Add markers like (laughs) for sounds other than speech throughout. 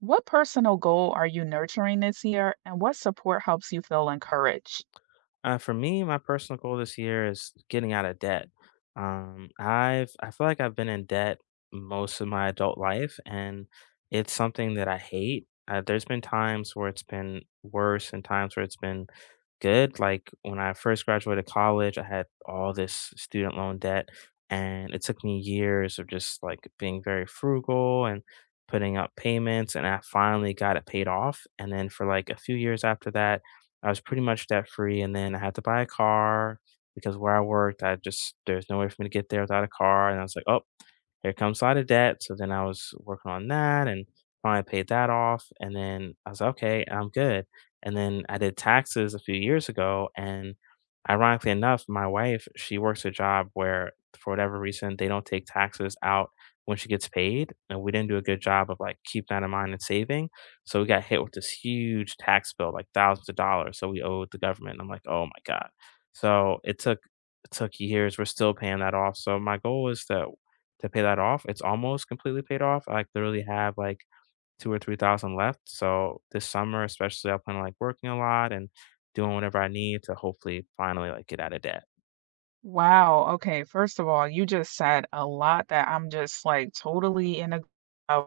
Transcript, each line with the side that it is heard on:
right: What personal goal are you nurturing this year, and what support helps you feel encouraged?
left: For me, my personal goal this year is getting out of debt. I feel like I've been in debt most of my adult life, and it's something that I hate. There's been times where it's been worse, and times where it's been good. Like when I first graduated college, I had all this student loan debt, and it took me years of just like being very frugal and putting up payments, and I finally got it paid off. And then for like a few years after that I was pretty much debt free, and then I had to buy a car because where I worked, I just there's no way for me to get there without a car, and I was like, oh, here comes a of debt, so then I was working on that and finally paid that off, and then I was like, "Okay, I'm good." And then I did taxes a few years ago, and ironically enough, my wife, she works a job where for whatever reason, they don't take taxes out when she gets paid, and we didn't do a good job of, keeping that in mind and saving, so we got hit with this huge tax bill, like, thousands of dollars, so we owed the government, I'm like, "Oh my god." So, it took years, we're still paying that off, so my goal is to pay that off. It's almost completely paid off. I like literally have like two or three thousand left. So this summer, especially, I plan on like working a lot and doing whatever I need to hopefully finally like get out of debt.
right: Wow. Okay. First of all, you just said a lot that I'm just like totally in a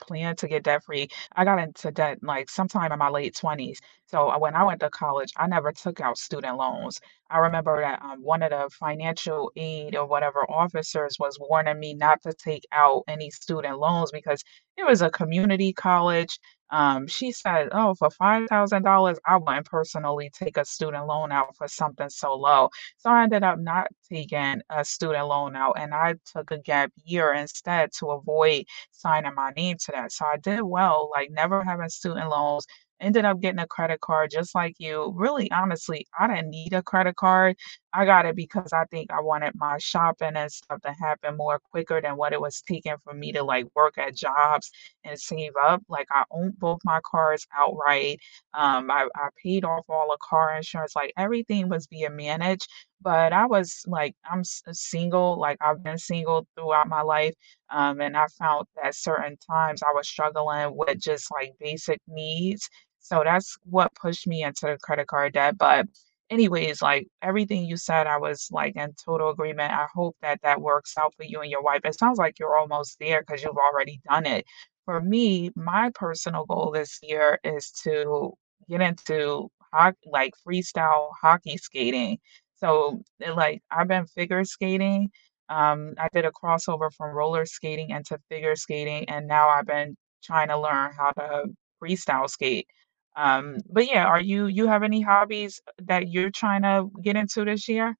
right: plan to get debt free. I got into debt like sometime in my late 20s. So when I went to college, I never took out student loans. I remember that one of the financial aid or whatever officers was warning me not to take out any student loans because it was a community college. She said, "Oh, for $5,000, I wouldn't personally take a student loan out for something so low." So I ended up not taking a student loan out, and I took a gap year instead to avoid signing my name to that. So I did well, like never having student loans, ended up getting a credit card just like you. Really, honestly, I didn't need a credit card. I got it because I think I wanted my shopping and stuff to happen more quicker than what it was taking for me to like work at jobs and save up. Like I owned both my cars outright. I paid off all the car insurance. Like everything was being managed. But I was like, I'm single. Like I've been single throughout my life and I found that certain times I was struggling with just like basic needs. So that's what pushed me into the credit card debt. But, anyways, like everything you said, I was like in total agreement. I hope that that works out for you and your wife. It sounds like you're almost there because you've already done it. For me, my personal goal this year is to get into hoc like freestyle hockey skating. So, like, I've been figure skating I did a crossover from roller skating into figure skating, and now I've been trying to learn how to freestyle skate. But yeah, are you you have any hobbies that you're trying to get into this year?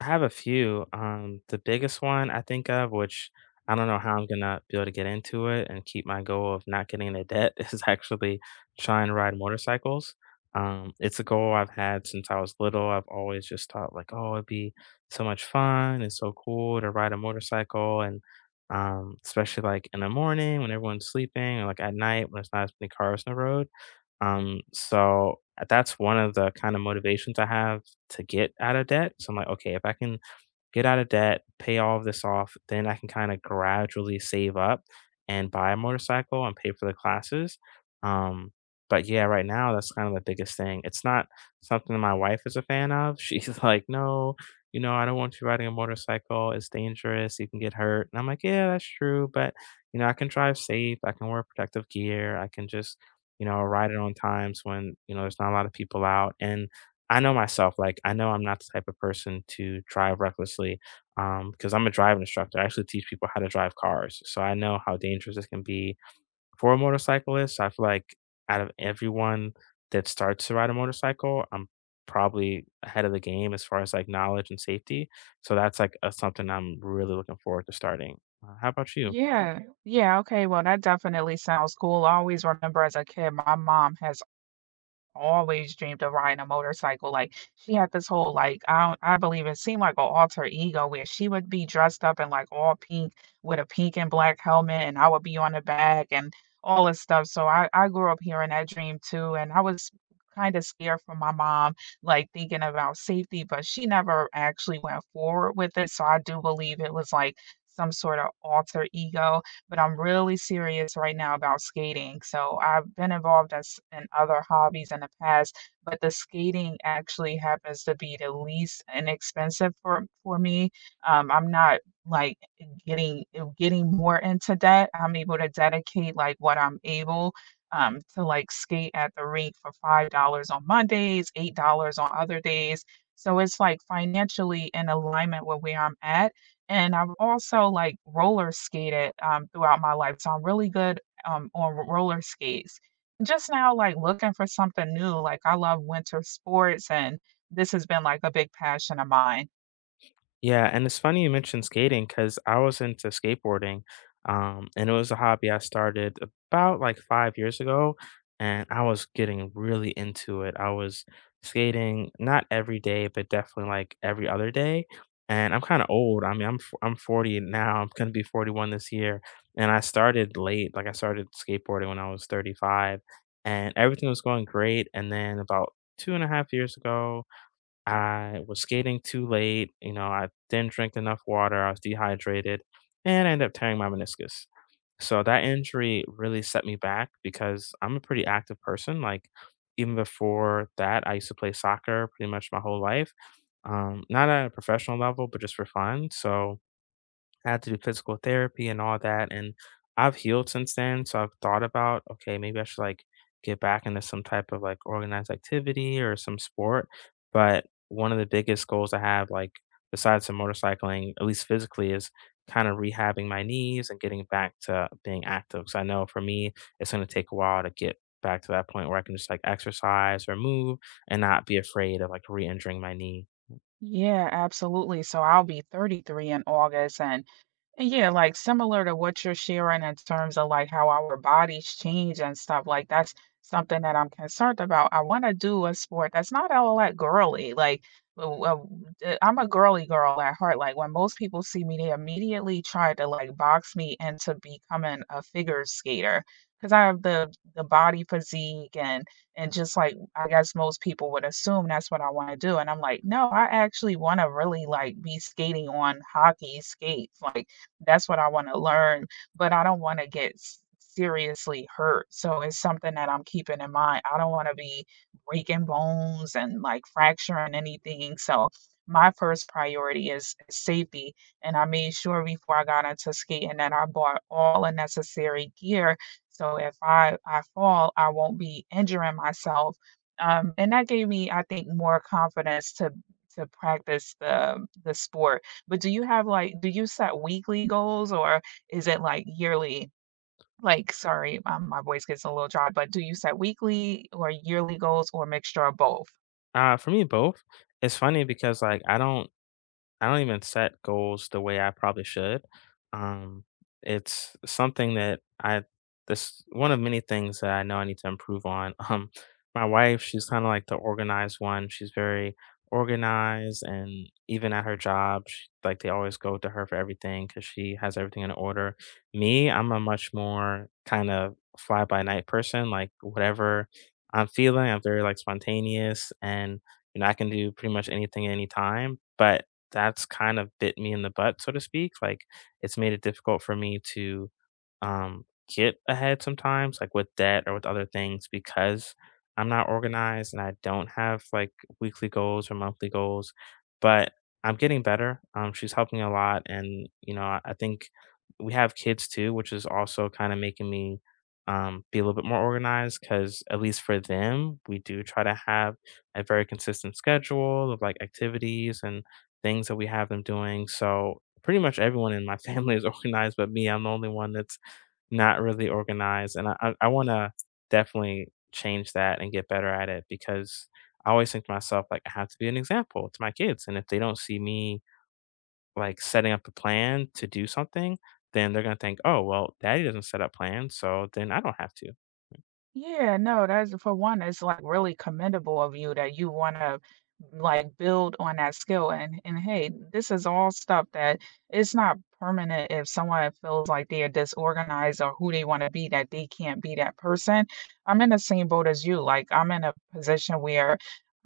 left: I have a few. The biggest one I think of, which I don't know how I'm gonna be able to get into it and keep my goal of not getting into debt, (laughs) is actually trying to ride motorcycles. It's a goal I've had since I was little. I've always just thought like, oh, it'd be so much fun and so cool to ride a motorcycle, and especially like in the morning when everyone's sleeping, or like at night when there's not as many cars on the road. So that's one of the kind of motivations I have to get out of debt. So I'm like, okay, if I can get out of debt, pay all of this off, then I can kinda gradually save up and buy a motorcycle and pay for the classes. Um, but yeah, right now, that's kind of the biggest thing. It's not something my wife is a fan of. (laughs) She's like, "No, you know, I don't want you riding a motorcycle. It's dangerous. You can get hurt." And I'm like, "Yeah, that's true, but, you know, I can drive safe. I can wear protective gear. I can just, you know, ride it on times when, you know, there's not a lot of people out." And I know myself, like, I know I'm not the type of person to drive recklessly, because I'm a driving instructor. I actually teach people how to drive cars, so I know how dangerous this can be. For a motorcyclist, I feel like out of everyone that starts to ride a motorcycle, I'm probably ahead of the game as far as, like, knowledge and safety, so that's, like, a something I'm really looking forward to starting. How about you?
right: Yeah. Yeah, okay. Well, that definitely sounds cool. I always remember as a kid, my mom has always dreamed of riding a motorcycle. Like she had this whole like I don't, I believe it seemed like an alter ego where she would be dressed up in like all pink with a pink and black helmet, and I would be on the back and all this stuff. So I grew up hearing that dream too, and I was kind of scared for my mom, like thinking about safety, but she never actually went forward with it. So I do believe it was like some sort of alter ego, but I'm really serious right now about skating. So I've been involved as in other hobbies in the past, but the skating actually happens to be the least inexpensive for me. I'm not like getting getting more into debt. I'm able to dedicate like what I'm able to like skate at the rink for $5 on Mondays, $8 on other days. So it's like financially in alignment with where I'm at, and I've also, like, roller skated, throughout my life, so I'm really good, on r roller skates. Just now, like, looking for something new, like, I love winter sports, and this has been, like, a big passion of mine.
left: Yeah, and it's funny you mentioned skating because I was into skateboarding, and it was a hobby I started about like 5 years ago, and I was getting really into it. I was skating not every day, but definitely like every other day. And I'm kind of old. I mean, I'm 40 now. I'm gonna be 41 this year, and I started late. Like I started skateboarding when I was 35, and everything was going great. And then about two and a half years ago, I was skating too late. You know, I didn't drink enough water. I was dehydrated and I ended up tearing my meniscus. So that injury really set me back because I'm a pretty active person. Like, even before that, I used to play soccer pretty much my whole life. Not at a professional level, but just for fun. So, I had to do physical therapy and all that. And I've healed since then. So I've thought about, okay, maybe I should like get back into some type of like organized activity or some sport. But one of the biggest goals I have, like besides some motorcycling, at least physically, is kind of rehabbing my knees and getting back to being active. So I know for me, it's going to take a while to get back to that point where I can just like exercise or move and not be afraid of like re injuring my knee.
right: Yeah, absolutely, so I'll be 33 in August, and yeah, like similar to what you're sharing in terms of like how our bodies change and stuff, like that's something that I'm concerned about. I want to do a sport that's not all that girly. Like, I'm a girly girl at heart. Like, when most people see me, they immediately try to like box me into becoming a figure skater because I have the body physique and just like I guess most people would assume that's what I want to do. And I'm like, no, I actually want to really like be skating on hockey skates, like that's what I wanna learn, but I don't wanna get s seriously hurt, so it's something that I'm keeping in mind. I don't wanna be breaking bones and, like, fracturing anything, so my first priority is safety, and I made sure before I got into skating that I bought all the necessary gear, so if I fall, I won't be injuring myself, and that gave me, I think, more confidence to practice the sport. But do you have, like, do you set weekly goals, or is it, like, yearly? Like, sorry, my voice gets a little dry, but do you set weekly or yearly goals or a mixture of both?
left: For me, both. It's funny because I don't even set goals the way I probably should. Um, it's something that I this one of many things that I know I need to improve on. (laughs) My wife, she's kind of like the organized one. She's very organized, and even at her job, she, like they always go to her for everything because she has everything in order. Me, I'm a much more kind of fly by night person. Like whatever I'm feeling, I'm very like spontaneous, and you know I can do pretty much anything at any time. But that's kind of bit me in the butt, so to speak. Like, it's made it difficult for me to um, get ahead sometimes, like with debt or with other things, because I'm not organized and I don't have like weekly goals or monthly goals. But I'm getting better. She's helping a lot, and you know, I think we have kids too, which is also kind of making me be a little bit more organized because at least for them, we do try to have a very consistent schedule of like activities and things that we have them doing. So pretty much everyone in my family is (laughs) organized, but me, I'm the only one that's not really organized. And I want to definitely change that and get better at it because I always think to myself, like, I have to be an example to my kids. And if they don't see me like setting up a plan to do something, then they're going to think, oh, well, daddy doesn't set up plans. So then I don't have to.
right: Yeah, no, that's for one, it's like really commendable of you that you wanna like build on that skill and hey, this is all stuff that it's not permanent if someone feels like they are disorganized or who they want to be, that they can't be that person. I'm in the same boat as you. Like I'm in a position where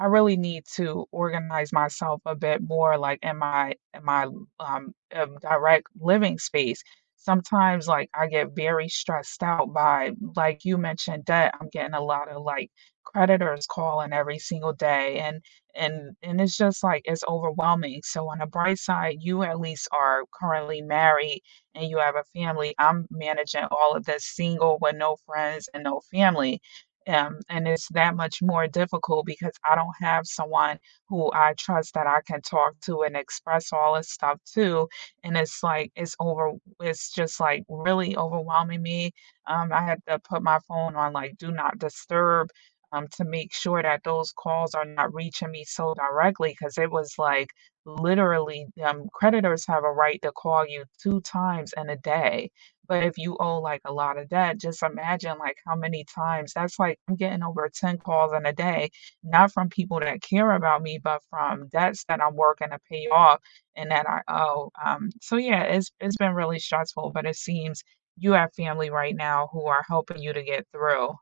right: I really need to organize myself a bit more like in my direct living space. Sometimes like I get very stressed out by, like you mentioned, debt. I'm getting a lot of like creditors calling every single day, and it's just like it's overwhelming. So on the bright side, you at least are currently married and you have a family. I'm managing all of this single with no friends and no family. And it's that much more difficult because I don't have someone who I trust that I can talk to and express all this stuff to, and it's like it's just, like, really overwhelming me. I had to put my phone on, like, do not disturb, to make sure that those calls are not reaching me so directly because it was, like, literally, creditors have a right to call you 2 times in a day, but if you owe, like, a lot of debt, just imagine, like, how many times that's, like, I'm getting over 10 calls in a day, not from people that care about me, but from debts that I'm working to pay off and that I owe. So yeah, it's been really stressful, but it seems you have family right now who are helping you to get through.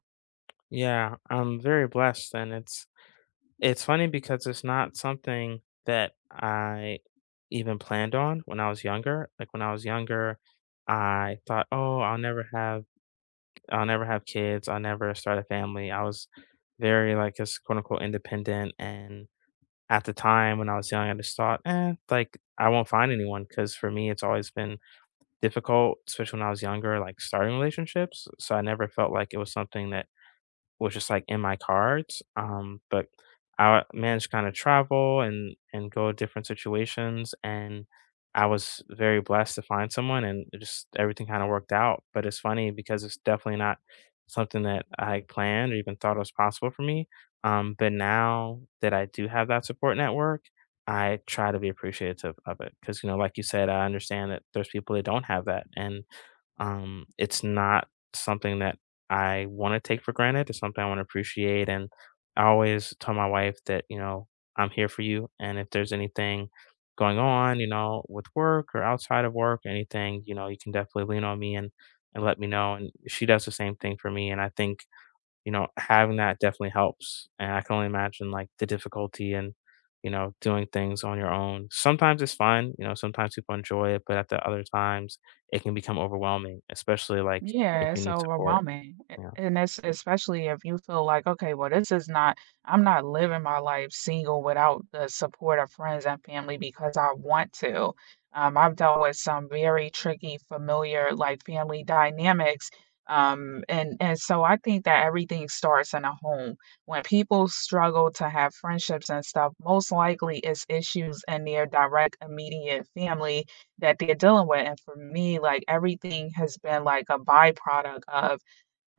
left: Yeah, I'm very blessed. It's funny because it's not something that I even planned on when I was younger. Like when I was younger, I thought, "Oh, I'll never have kids. I'll never start a family." I was very like just quote unquote independent. And at the time when I was young, I just thought, eh, like I won't find anyone because for me, it's always been difficult, especially when I was younger, like starting relationships. So I never felt like it was something that was just like in my cards. But I managed to kind of travel and go to different situations, and I was very blessed to find someone, and it just everything kind of worked out. But it's funny because it's definitely not something that I planned or even thought was possible for me. But now that I do have that support network, I try to be appreciative of it because you know, like you said, I understand that there's people that don't have that, and it's not something that I want to take for granted. It's something I want to appreciate. And I always tell my wife that, you know, I'm here for you. And if there's anything going on, you know, with work or outside of work, anything, you know, you can definitely lean on me and let me know. And she does the same thing for me. And I think you know, having that definitely helps. And I can only imagine like the difficulty and, you know, doing things on your own. Sometimes it's fun, you know, sometimes people enjoy it, but at the other times it can become overwhelming, especially like if
right: Yeah,
left: you
right: it's
left: need support.
right: overwhelming.
left: Yeah.
right: And it's especially if you feel like, okay, well, this is not, I'm not living my life single without the support of friends and family because I want to. I've dealt with some very tricky, familiar, like family dynamics. And so I think that everything starts in a home. When people struggle to have friendships and stuff, most likely it's issues in their direct, immediate family that they're dealing with, and for me, like, everything has been, like, a byproduct of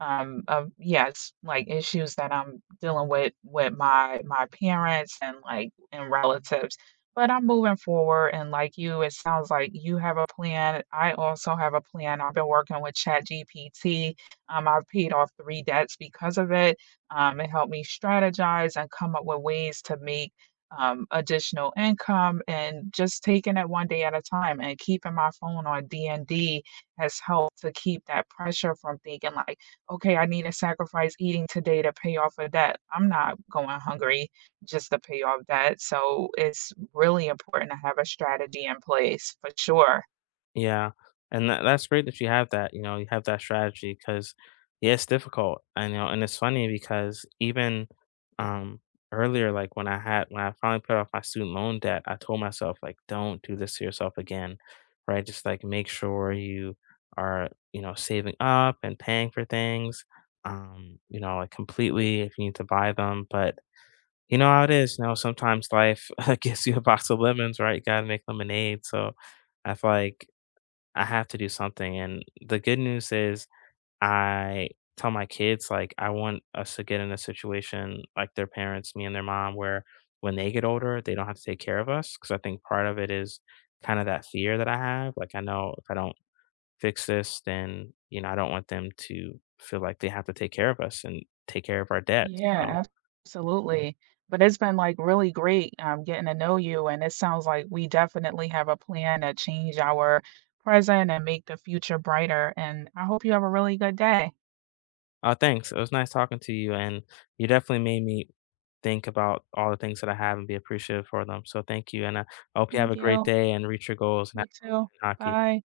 right: yes, like, issues that I'm dealing with my parents and, like, and relatives, but I'm moving forward, and like you, it sounds like you have a plan, I also have a plan, I've been working with ChatGPT, I've paid off 3 debts because of it, it helped me strategize and come up with ways to make, additional income, and just taking it one day at a time, and keeping my phone on D&D has helped to keep that pressure from thinking like, okay, I need to sacrifice eating today to pay off a debt. I'm not going hungry just to pay off debt. So it's really important to have a strategy in place for sure.
left: Yeah, and that's great that you have that, you know, you have that strategy because yeah, it's difficult, I know, and it's funny because even, um, earlier, like, when I finally paid off my student loan debt, I told myself, like, "Don't do this to yourself again," right? Just, like, make sure you are, you know, saving up and paying for things, you know, like, completely if you need to buy them, but you know how it is, you know, sometimes life (laughs) gives you a box of lemons, right? You gotta make lemonade, so I feel like I have to do something. And the good news is I tell my kids like I want us to get in a situation like their parents, me and their mom, where when they get older, they don't have to take care of us. Cause I think part of it is kind of that fear that I have. Like I know if I don't fix this, then, you know, I don't want them to feel like they have to take care of us and take care of our debt, so
right: Yeah, ab- Absolutely. But it's been like really great getting to know you. And it sounds like we definitely have a plan to change our present and make the future brighter. And I hope you have a really good day.
left: Aw, thanks. It was nice talking to you, and you definitely made me think about all the things that I have and be appreciative for them, so thank you, and I hope you have
right: Thank
left: a great
right: you.
left: day and reach your goals and
right: You too.
left: have hockey.
right: Bye.